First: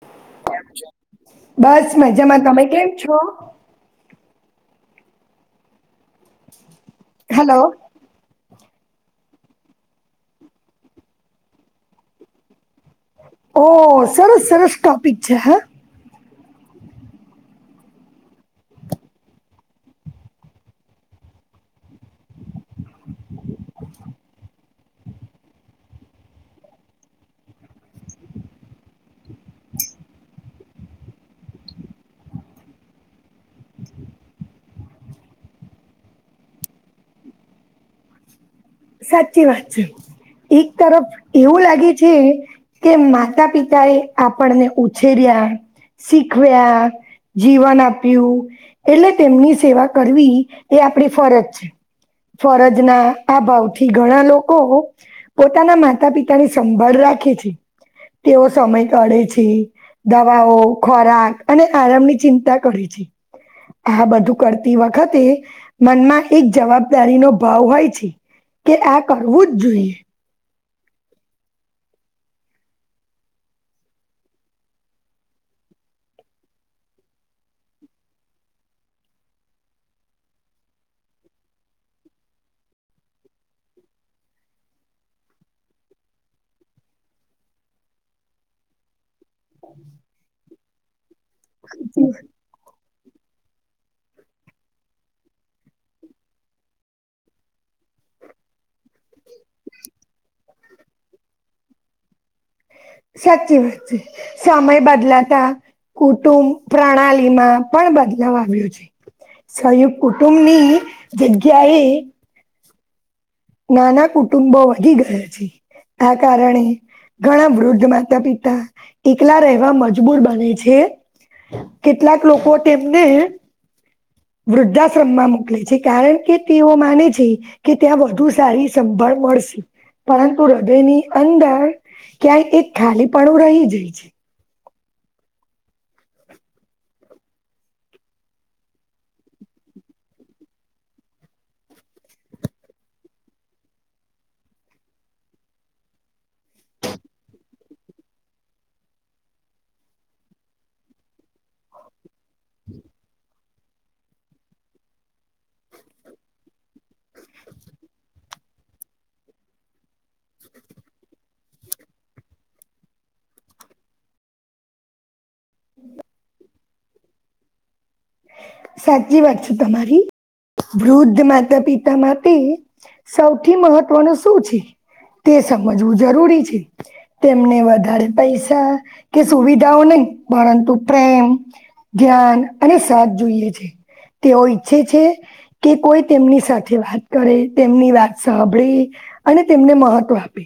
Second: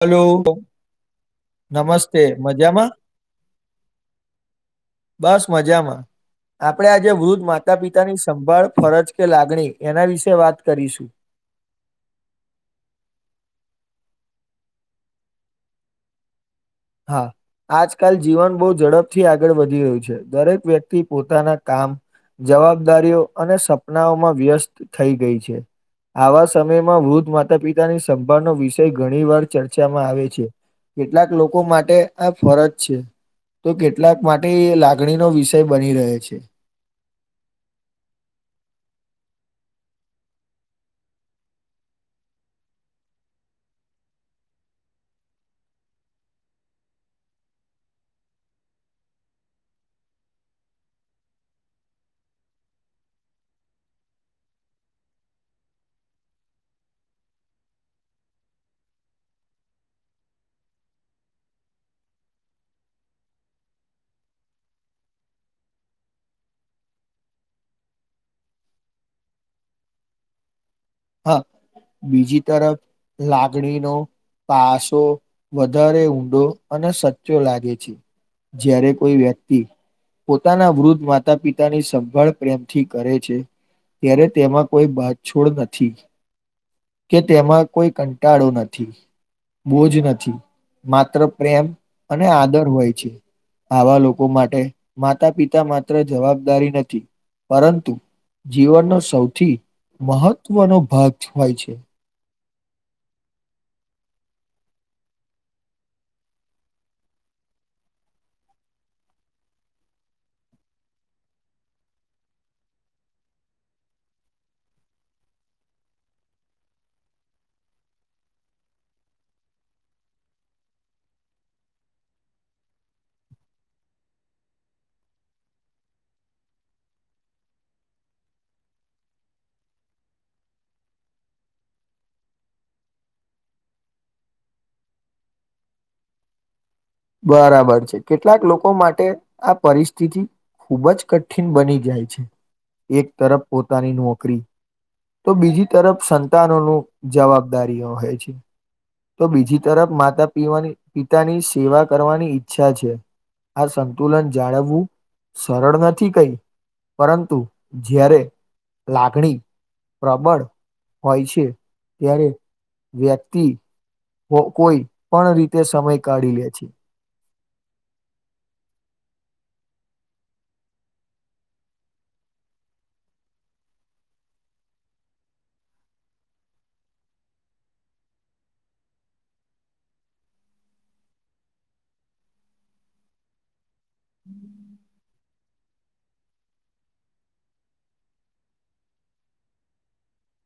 Hello બસ નમસ્તે તમે કેમ મજામાં છો? બસ મજામાં આપણેે આજે વૃદ્ધ હલો માતા પિતાની સંભાળ ફરજ કે લાગણી એના વિશે વાત કરીશું ઓ સરસ સરસ્ટોપી જ હા આજકાલ જીવન બહુ ઝડપથી આગળ વધી રહ્યું છે દરેક વ્યક્તિ પોતાના કામ જવાબદારીઓ અને સપનાઓમાં વ્યસ્ત થઈ ગઈ છે આવા સમયમાં વૃદ્ધ માતા પિતાની સભાનો વિષય ઘણી વાર ચર્ચામાં આવે છે કેટલાક લોકો માટે આ ફરજ છે તો કેટલાક માટે એ લાગણીનો વિષય બની રહે છે [inaudible] સાચી વાત એક તરફ એવું લાગે છે કે માતા પિતા એ આપણને ઉછેર્યા શીખવ્યા. જીવન આપ્યું એટલે તેમની સેવા કરવી એ આપણી ફરજ છે. ફરજ ના આ ભાવ. થી ઘણા લોકો પોતાના માતા પિતા ની સંભાળ રાખે છે. તેઓ સમય કાઢે છે. દવાઓ ખોરાક અને આરામની ચિંતા કરે છે. આ બધું કરતી વખતે મનમાં એક જવાબદારીનો ભાવ હોય છે. કે આ કરવું જ જોઈએ. હા બીજી તરફ લાગણીનો. પાસો વધારે ઊંડો અને સચો લાગે છે. જ્યારે કોઈ વ્યક્તિ. પોતાના વૃદ્ધ માતા પિતાની સંભાળ પ્રેમથી કરે છે. ત્યારે તેમાં કોઈ બાધ છોડ ન થી કે તેમાં કોઈ કંટાળો નથી બોજ નથી માત્ર પ્રેમ અને આદર હોય છે. આવા લોકો માટે માતા પિતા માત્ર જવાબદારી નથી પરંતુ જીવનનો સૌથી મહત્વનો ભાગ છ હોય છે. સાચી વાત છે સમય બદલાતા કુટુંબ પ્રણાલી માં પણ બદલાવ આવ્યો છે. સંયુક્ત કુટુંબ ની જગ્યાએ નાના કુટુંબો વઘી ગયા છે આ કારણે. ઘણા વૃદ્ધ માતા પિતા એકલા રહેવા મજબૂર બને છે કેટલાક લોકો તેમને વૃદ્ધાશ્રમમાં મોકલે છે કારણ કે તેઓ માને છે કે ત્યાં વધુ સારી સંભાળ. મળશે પરંતુ હૃદયની અંદર ક્યાંય એક ખાલી પણું રહી જાય છે. બરાબર છે કેટલાક લોકો માટે આ પરિસ્થિતિ ખૂબ જ કઠિન બની જાય છે એક તરફ પોતાની નોકરી તો બીજી તરફ સંતાનોનું જવાબદારીઓ હોય છે. તો બીજી તરફ માતા પીવાની પિતાની સેવા કરવાની ઈચ્છા છે. આ સંતુલન જાળવવું સરળ નથી કઈ. પરંતુ જ્યારે લાગણી. પ્રબળ હોય છે ત્યારે વ્યક્તિ કો કોઈ પણ રીતે સમય કાઢી લે છે. સાચી વાત છે તમારી. વૃદ્ધ માતા પિતા માટે સૌથી મહત્વનું શું છે? તે સમજવું જરૂરી છે તેમને વધારે પૈસા કે સુવિધાઓ નય પરંતુ પ્રેમ જ્ઞાન અને સાથ જોઈએ છે. તેઓ ઈચ્છે છે કે કોઈ તેમની સાથે વાત કરે, તેમની વાત સાંભળે, અને તેમને મહત્વ આપે.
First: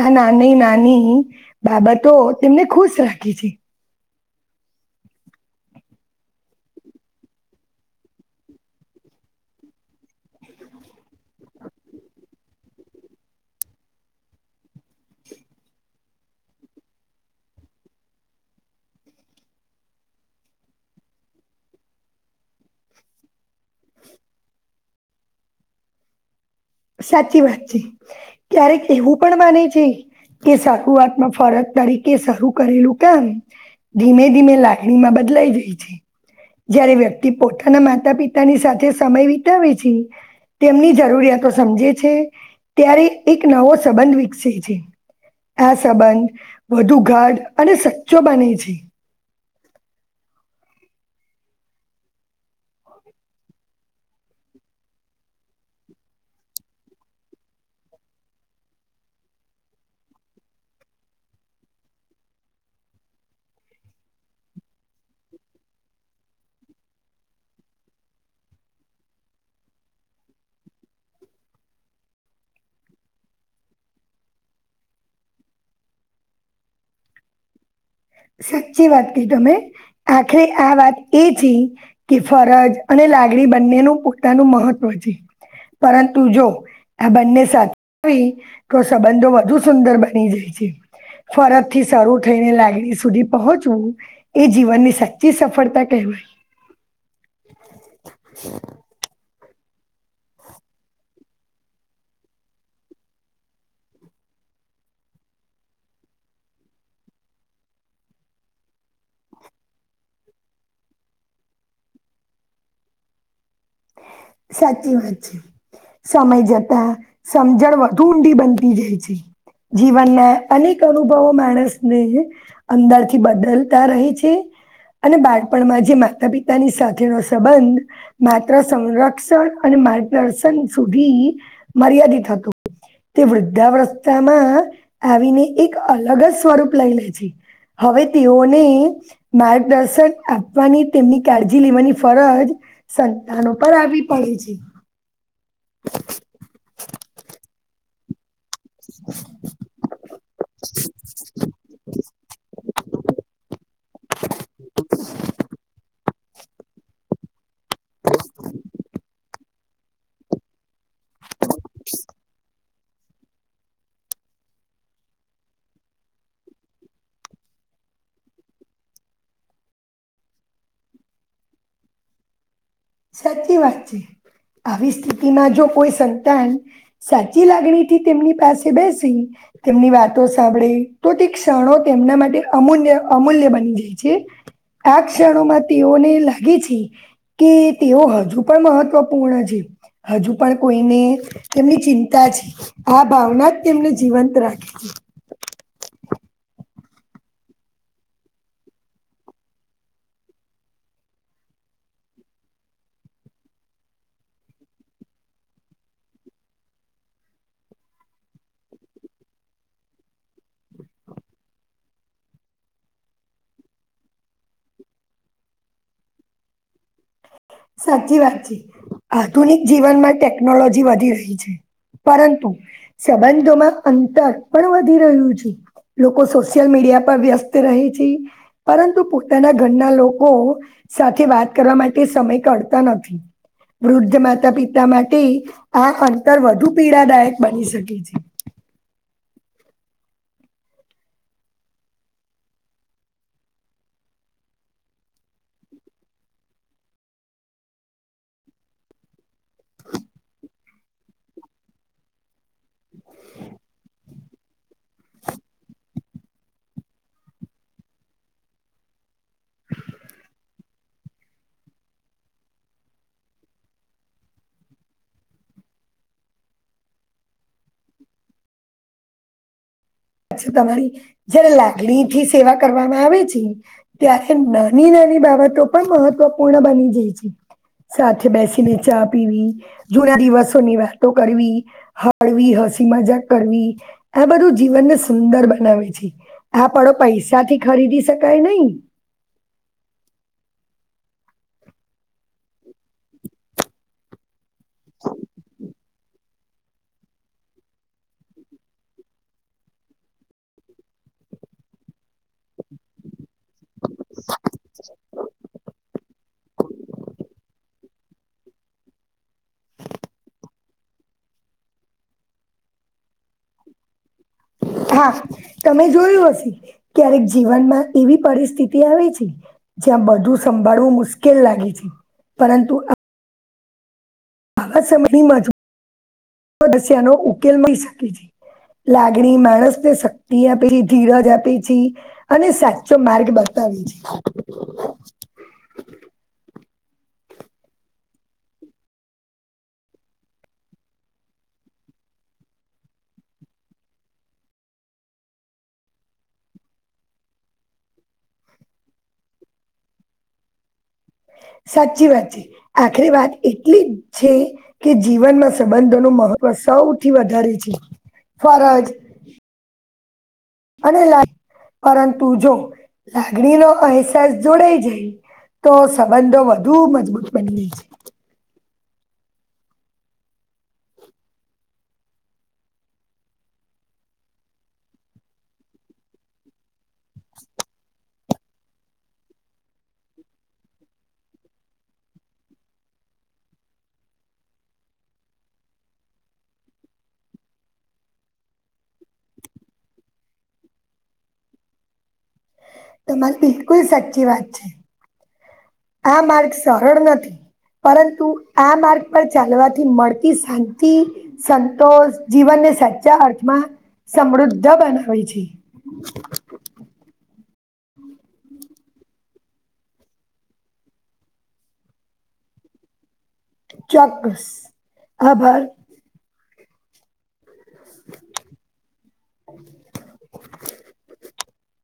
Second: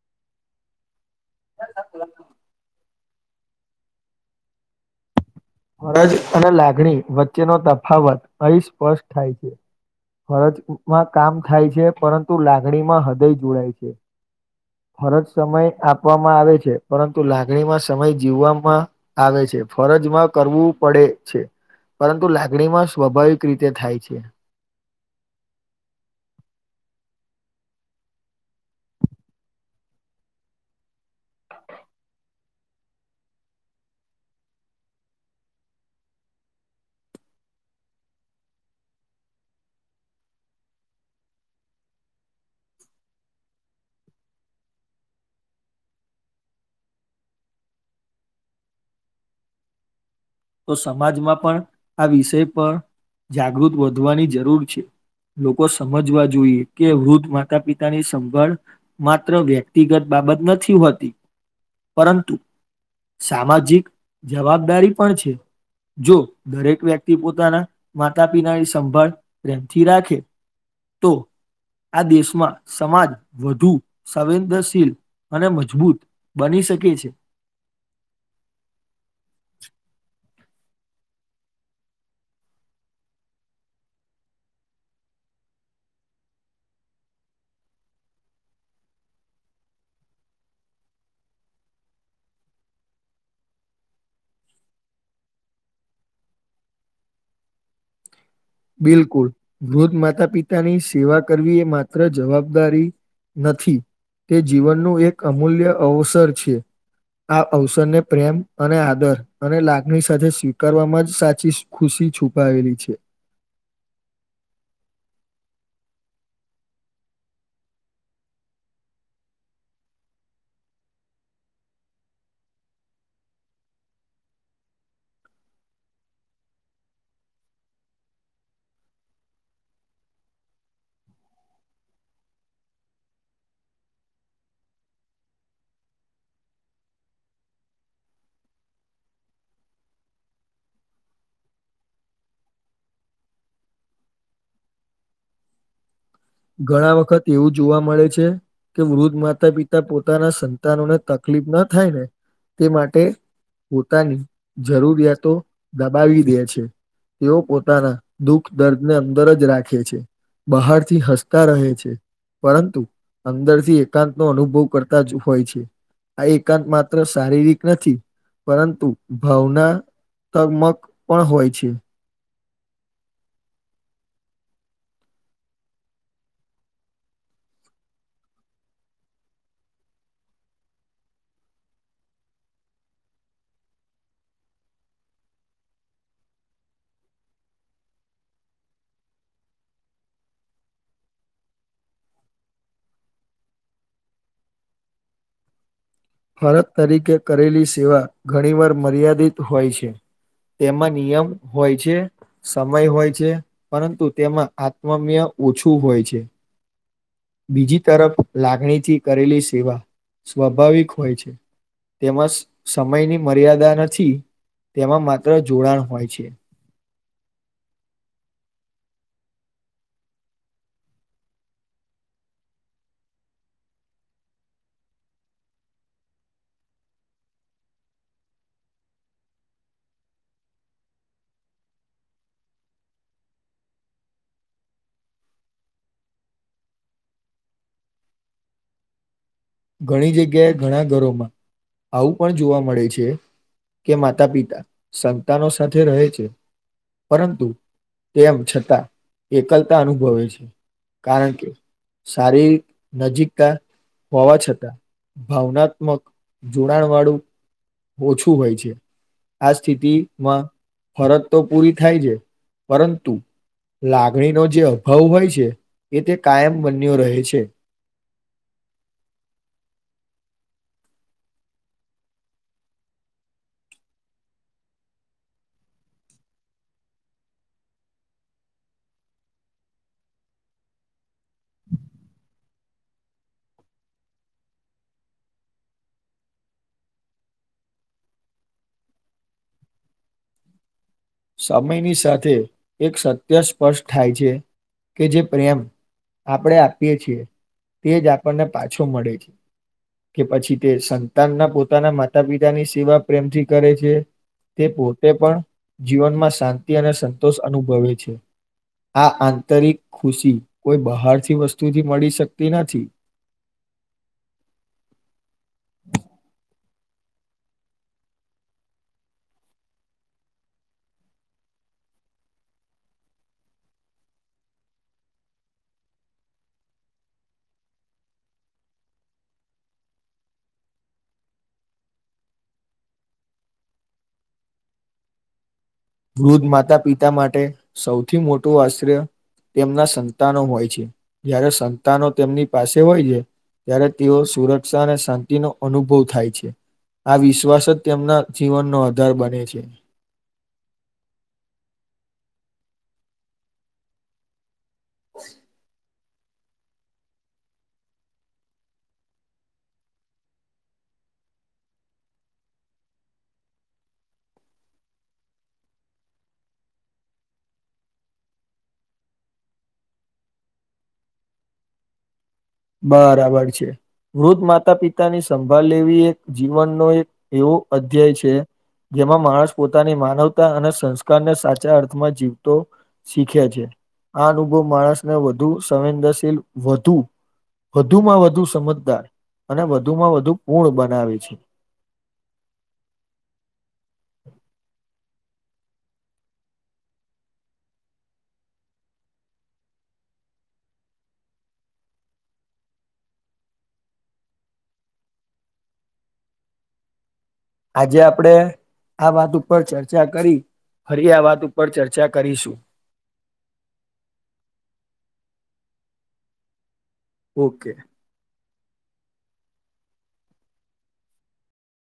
આ નાની નાની બાબતો તેમને ખુશ રાખે છે. ફરજ અને લાગણી વચ્ચેનો તફાવત અહીસ્પષ્ટ થાય છે. ફરજમાં કામ થાય છે પરંતુ લાગણીમાં હૃદય જોડાય છે. ફરજ સમય આપવામાં આવે છે પરંતુ લાગણીમાં સમય જીવવામાં આવે છે. છે ફરજમાં. કરવું પડે છે પરંતુ લાગણીમાં સ્વાભાવિક રીતે થાય છે. [inaudible] સાચી વાત છે ક્યારેક એવું પણ માને છે. કે શરૂઆતમાં ફરજ તરીકે શરૂ કરેલું કામ ધીમે ધીમે લાગણીમાં બદલાઈ જાય છે. જય્યારે વ્યક્તિ પોતાના માતા પિતાની સાથે સમય વિતાવે છે. તેમની જરૂરિયાતો સમજે છે ત્યારે એક નવો સંબંધ વિકસે છે. આ સંબંધ વધુ ગાઢ અને સચ્ચો બને છે. તો સમાજમાં પણ આ વિષય પર જાગૃત વધવાની જરૂર છે. લોકો સમજવા જોઈએ કે વૃદ્ધ માતા પિતાની સંભાળ માત્ર વ્યક્તિગત બા બત નથી હોતી પરંતુ સામાજિક જવાબદારી પણ છે જો દરેક વ્યક્તિ પોતાના માતા પિતાની સંભાળ પ્રેમથી રાખે તોુ આ દેશમાં સમાજ વધુ સંવેદનશીલ અને મજબૂત બની શકે છે. સાચી વાત કહી તમે આખરે આ વાત એ છે કે ફરજ આ ને લાગડી બંનેનું પોતાનું મહત્વ છે પરંતુ જો આ બંને સાથ આવી તો સંબંધો વધુ સુંદર બની જાય છે ફરજથી શરૂું થઈને લાગ લાગણી સુધી પહોંચવું એ જીવનની સાચી સફળતા કહેવાય. [inaudible] બિલકુલ વૃદ્ધ માતા પિતાની સેવા કરવી એ માત્ર જવાબદારી નથી તે જીવનનું એક અમૂલ્ય અવસર છે. આ અવસરને પ્રેમ અને આદર અને લાગણી સાથે સ્વીકારવામાં જ સાચી ખુશ થી છુપાવેલી છે. સાચી વાત છે. સમય જતા સમજણ વધુ ઊંડી બનતી જાય છે. જીવના અનેક અનુભવો માણસને અંદરથી બદલતા રહે છે. અને બાળપણમાં જે માતા પિતાની સાથેનો સંબંધ મા [unintelligible] સંરક્ષણ અને માર્ગદર્શન સુધી મર્યાદિત હતું. તે વૃદ્ધા અવસ્થામાં આવીને એક અલગ જ સ્વરૂપ લઈ લે છે. હવે તેઓને માર્ગદર્શન આપવાની તેમની કાળજી લેવાની ફરજ સંતાનો પણ આવી પડે છે. ઘણા વખત એવું જોવા મળે છે. કે વૃદ્ધ માતા પિતા પોતાના સંતાનોને તકલીફ ના થાય ને તે માટે પોતાની જરૂરિયાતો દબાવી [unintelligible] તેઓ પોતાના દુઃખ દર્દને અંદર જ રાખે છે બહારથી હા કા રહે છે પરંતુ અંદરથી એકાંત નો અનુભવ કરતા જ હોય છે. આ એકાંત માત્ર શારીરિક નથી પરંતુ ભાવના તક મક પણ હોય છે. સાચી વાત છે. આવી સ્થિતિમાં જો કોઈ સંતાન સાચી લાગણીથી તેમની પાસે બેસી તેમની વાતો સાંભળે તો તે ક્ષણો તેમના માટે અમૂલ્ય અમૂલ્ય બની જાય છે. આ ક્ષણોમાં તેઓને લાગે છે કે તેઓ હજુ પણ મહત્વપૂર્ણ છે હજુ પણ કોઈને તેમની ચિંતા છે. આ ભાવના જ તેમને જીવંત રાખે છે. [inaudible] ફરક તરીકે કરેલી સેવા ઘણી વાર મર્યાદિત હોય છે. તેમાં નિયમ હોય છે. સમય હોય છે પરંતુ તેમાં આત્મમય ઓછું હોય છે. બીજી તરફ લાગણીથી કરેલી સેવા સ્વાભાવિક હોય છે. તેમજ સમયની મર્યાદા નથી. તેમાં માત્ર જોડાણ હોય છે. સાચી વાત છે આધુનિક જીવનમાં ટેકનોલોજી વધી રહી છે. પરંતુ સંબંધોમાં અંતર પણ વધી રહ્યું છે. લોકો સોશિયલ મીડિયા પર વ્યસ્ત રહે છે પરંતુ પોતાના ઘરના લોકો સાથે વાત કરવા માટે સમય કાઢતા નથી. વૃદ્ધ માતા પિતા માટે આ અંતર વધુ પીડાદાયક બની શકે છે. [inaudible] ઘણી જગ્યાએ ઘણા ઘરોમાં આવું પણ જોવા મળે છે. કે માતા પિતા સંતાનો સાથે રહે છે પરંતુ તેમ છતાં એકલતા અનુભવે છે. કારણ કે શારીરિક નજીકતા હોવા છત તા ભાવનાત્મક જોડાણ વાળું ઓછું હોય છે. આ સ્થિતિમાં ફરજ તો પૂરી થાય છે પરંતુ લાગણીનો જે અભાવ હોય છે એ તે કાયમ બન્યો રહે છે. [inaudible] પછ તમારી જયારે લાગડી થી સેવા કરવામાં આવે છે ત્યારે નાની નાની ની બાબતો પણ મહત્વપૂર્ણ બની જાય છે સાથે બેસીને ચા પીવી જૂના દિવસોની વાતો કરવી હળવી હ મજા કરવી આ બધું જીવન સુંદર બનાવે છે આ પળો પૈસાથી ખરીદી શકાય નહી [inaudible] સમયની સાથે એક સત્ય સ્પષ્ટ થાય છે કે જે પ્રેમ આપણે આપીએ છીએ તે જ આપણને પાછો મળે છે કે પછી તે સંતાનના પોતાના માતા પિતાની સેવા પ્રેમથી કરે છે તે પોતે પણ માં શાંતિ અને સંતોષ અનુભવે છે આ આંતરિક ખુશી કોઈ બહાર થી વસ્તુથી મળી શકતી નથી હા તમે જોયું હશે ક્યારેક જીવનમાં એવી પરિસ્થિતિ આવે છે જ્યાં બધું સંભાળવું મુશ્કેલ લાગે છે પરંતુ આવા સમયમાં જો દસિયાનોો ઉકેલ મળી શકે છે લાગણી માણસ ને શક્તિ આપે છે ધીરજ આપે છે અને સાચો માર્ગ બતાવ સ વૃદ્ધ માતા પિતા માટે સૌથી મોટું આશ્ર્ય તેમના સંતાનો હોય છે જ્યારે સંતાનો તેમની પાસે હોય છે ત્યારે તેઓ સુરક્ષા અને શાંતિનોો અનુભવ થાય છે આ વિશ્વાસ જ તેમના જીવનનો આધાર બને છે સાચી વાત છે આખરી વાત એટલી છે કે જીવનમાં સંબંધ નું મહત્વ સૌથી વધારે છે ફરજ અને લ પરંતુ જો લાગણીનોો અહેસાસ જોડાઈ જાય તો સંબંધો વધુ મજબૂત બની ગાય છે બરાબર છે વૃદ્ધ માતા પિતાની સંભાળ લેવી એક જીવનનો એક એવો અધ્યાય છે જેમાં માણસ પોતાની માનવતા અને સંસ્કારને સાચા અર્થમાં જીવતો શીખે છે આ અનુભવ માણસને વધુ સંવેદનશીલ વધુ વધુમાં વધુ સમજદાર અને વધુમાં વધુ પૂર્ણ બનાવે છે [inaudible] તમારી બિલકુલ સાચી વાત છે [inaudible] આ માર્ગ સરળ નથી પરંતુ આ માર્ગ પર ચાલવાથી મળતી શાંતિ સંતોષ જીવન સાચા અર્થમાં સમૃદ્ધ બનાવે છે આજે આપડે આ વાત ઉપર ચર્ચા કરી ફરી આ વાત ઉપર ચર્ચા કરીશું ચોક્કસ આભાર ઓકે [unintelligible]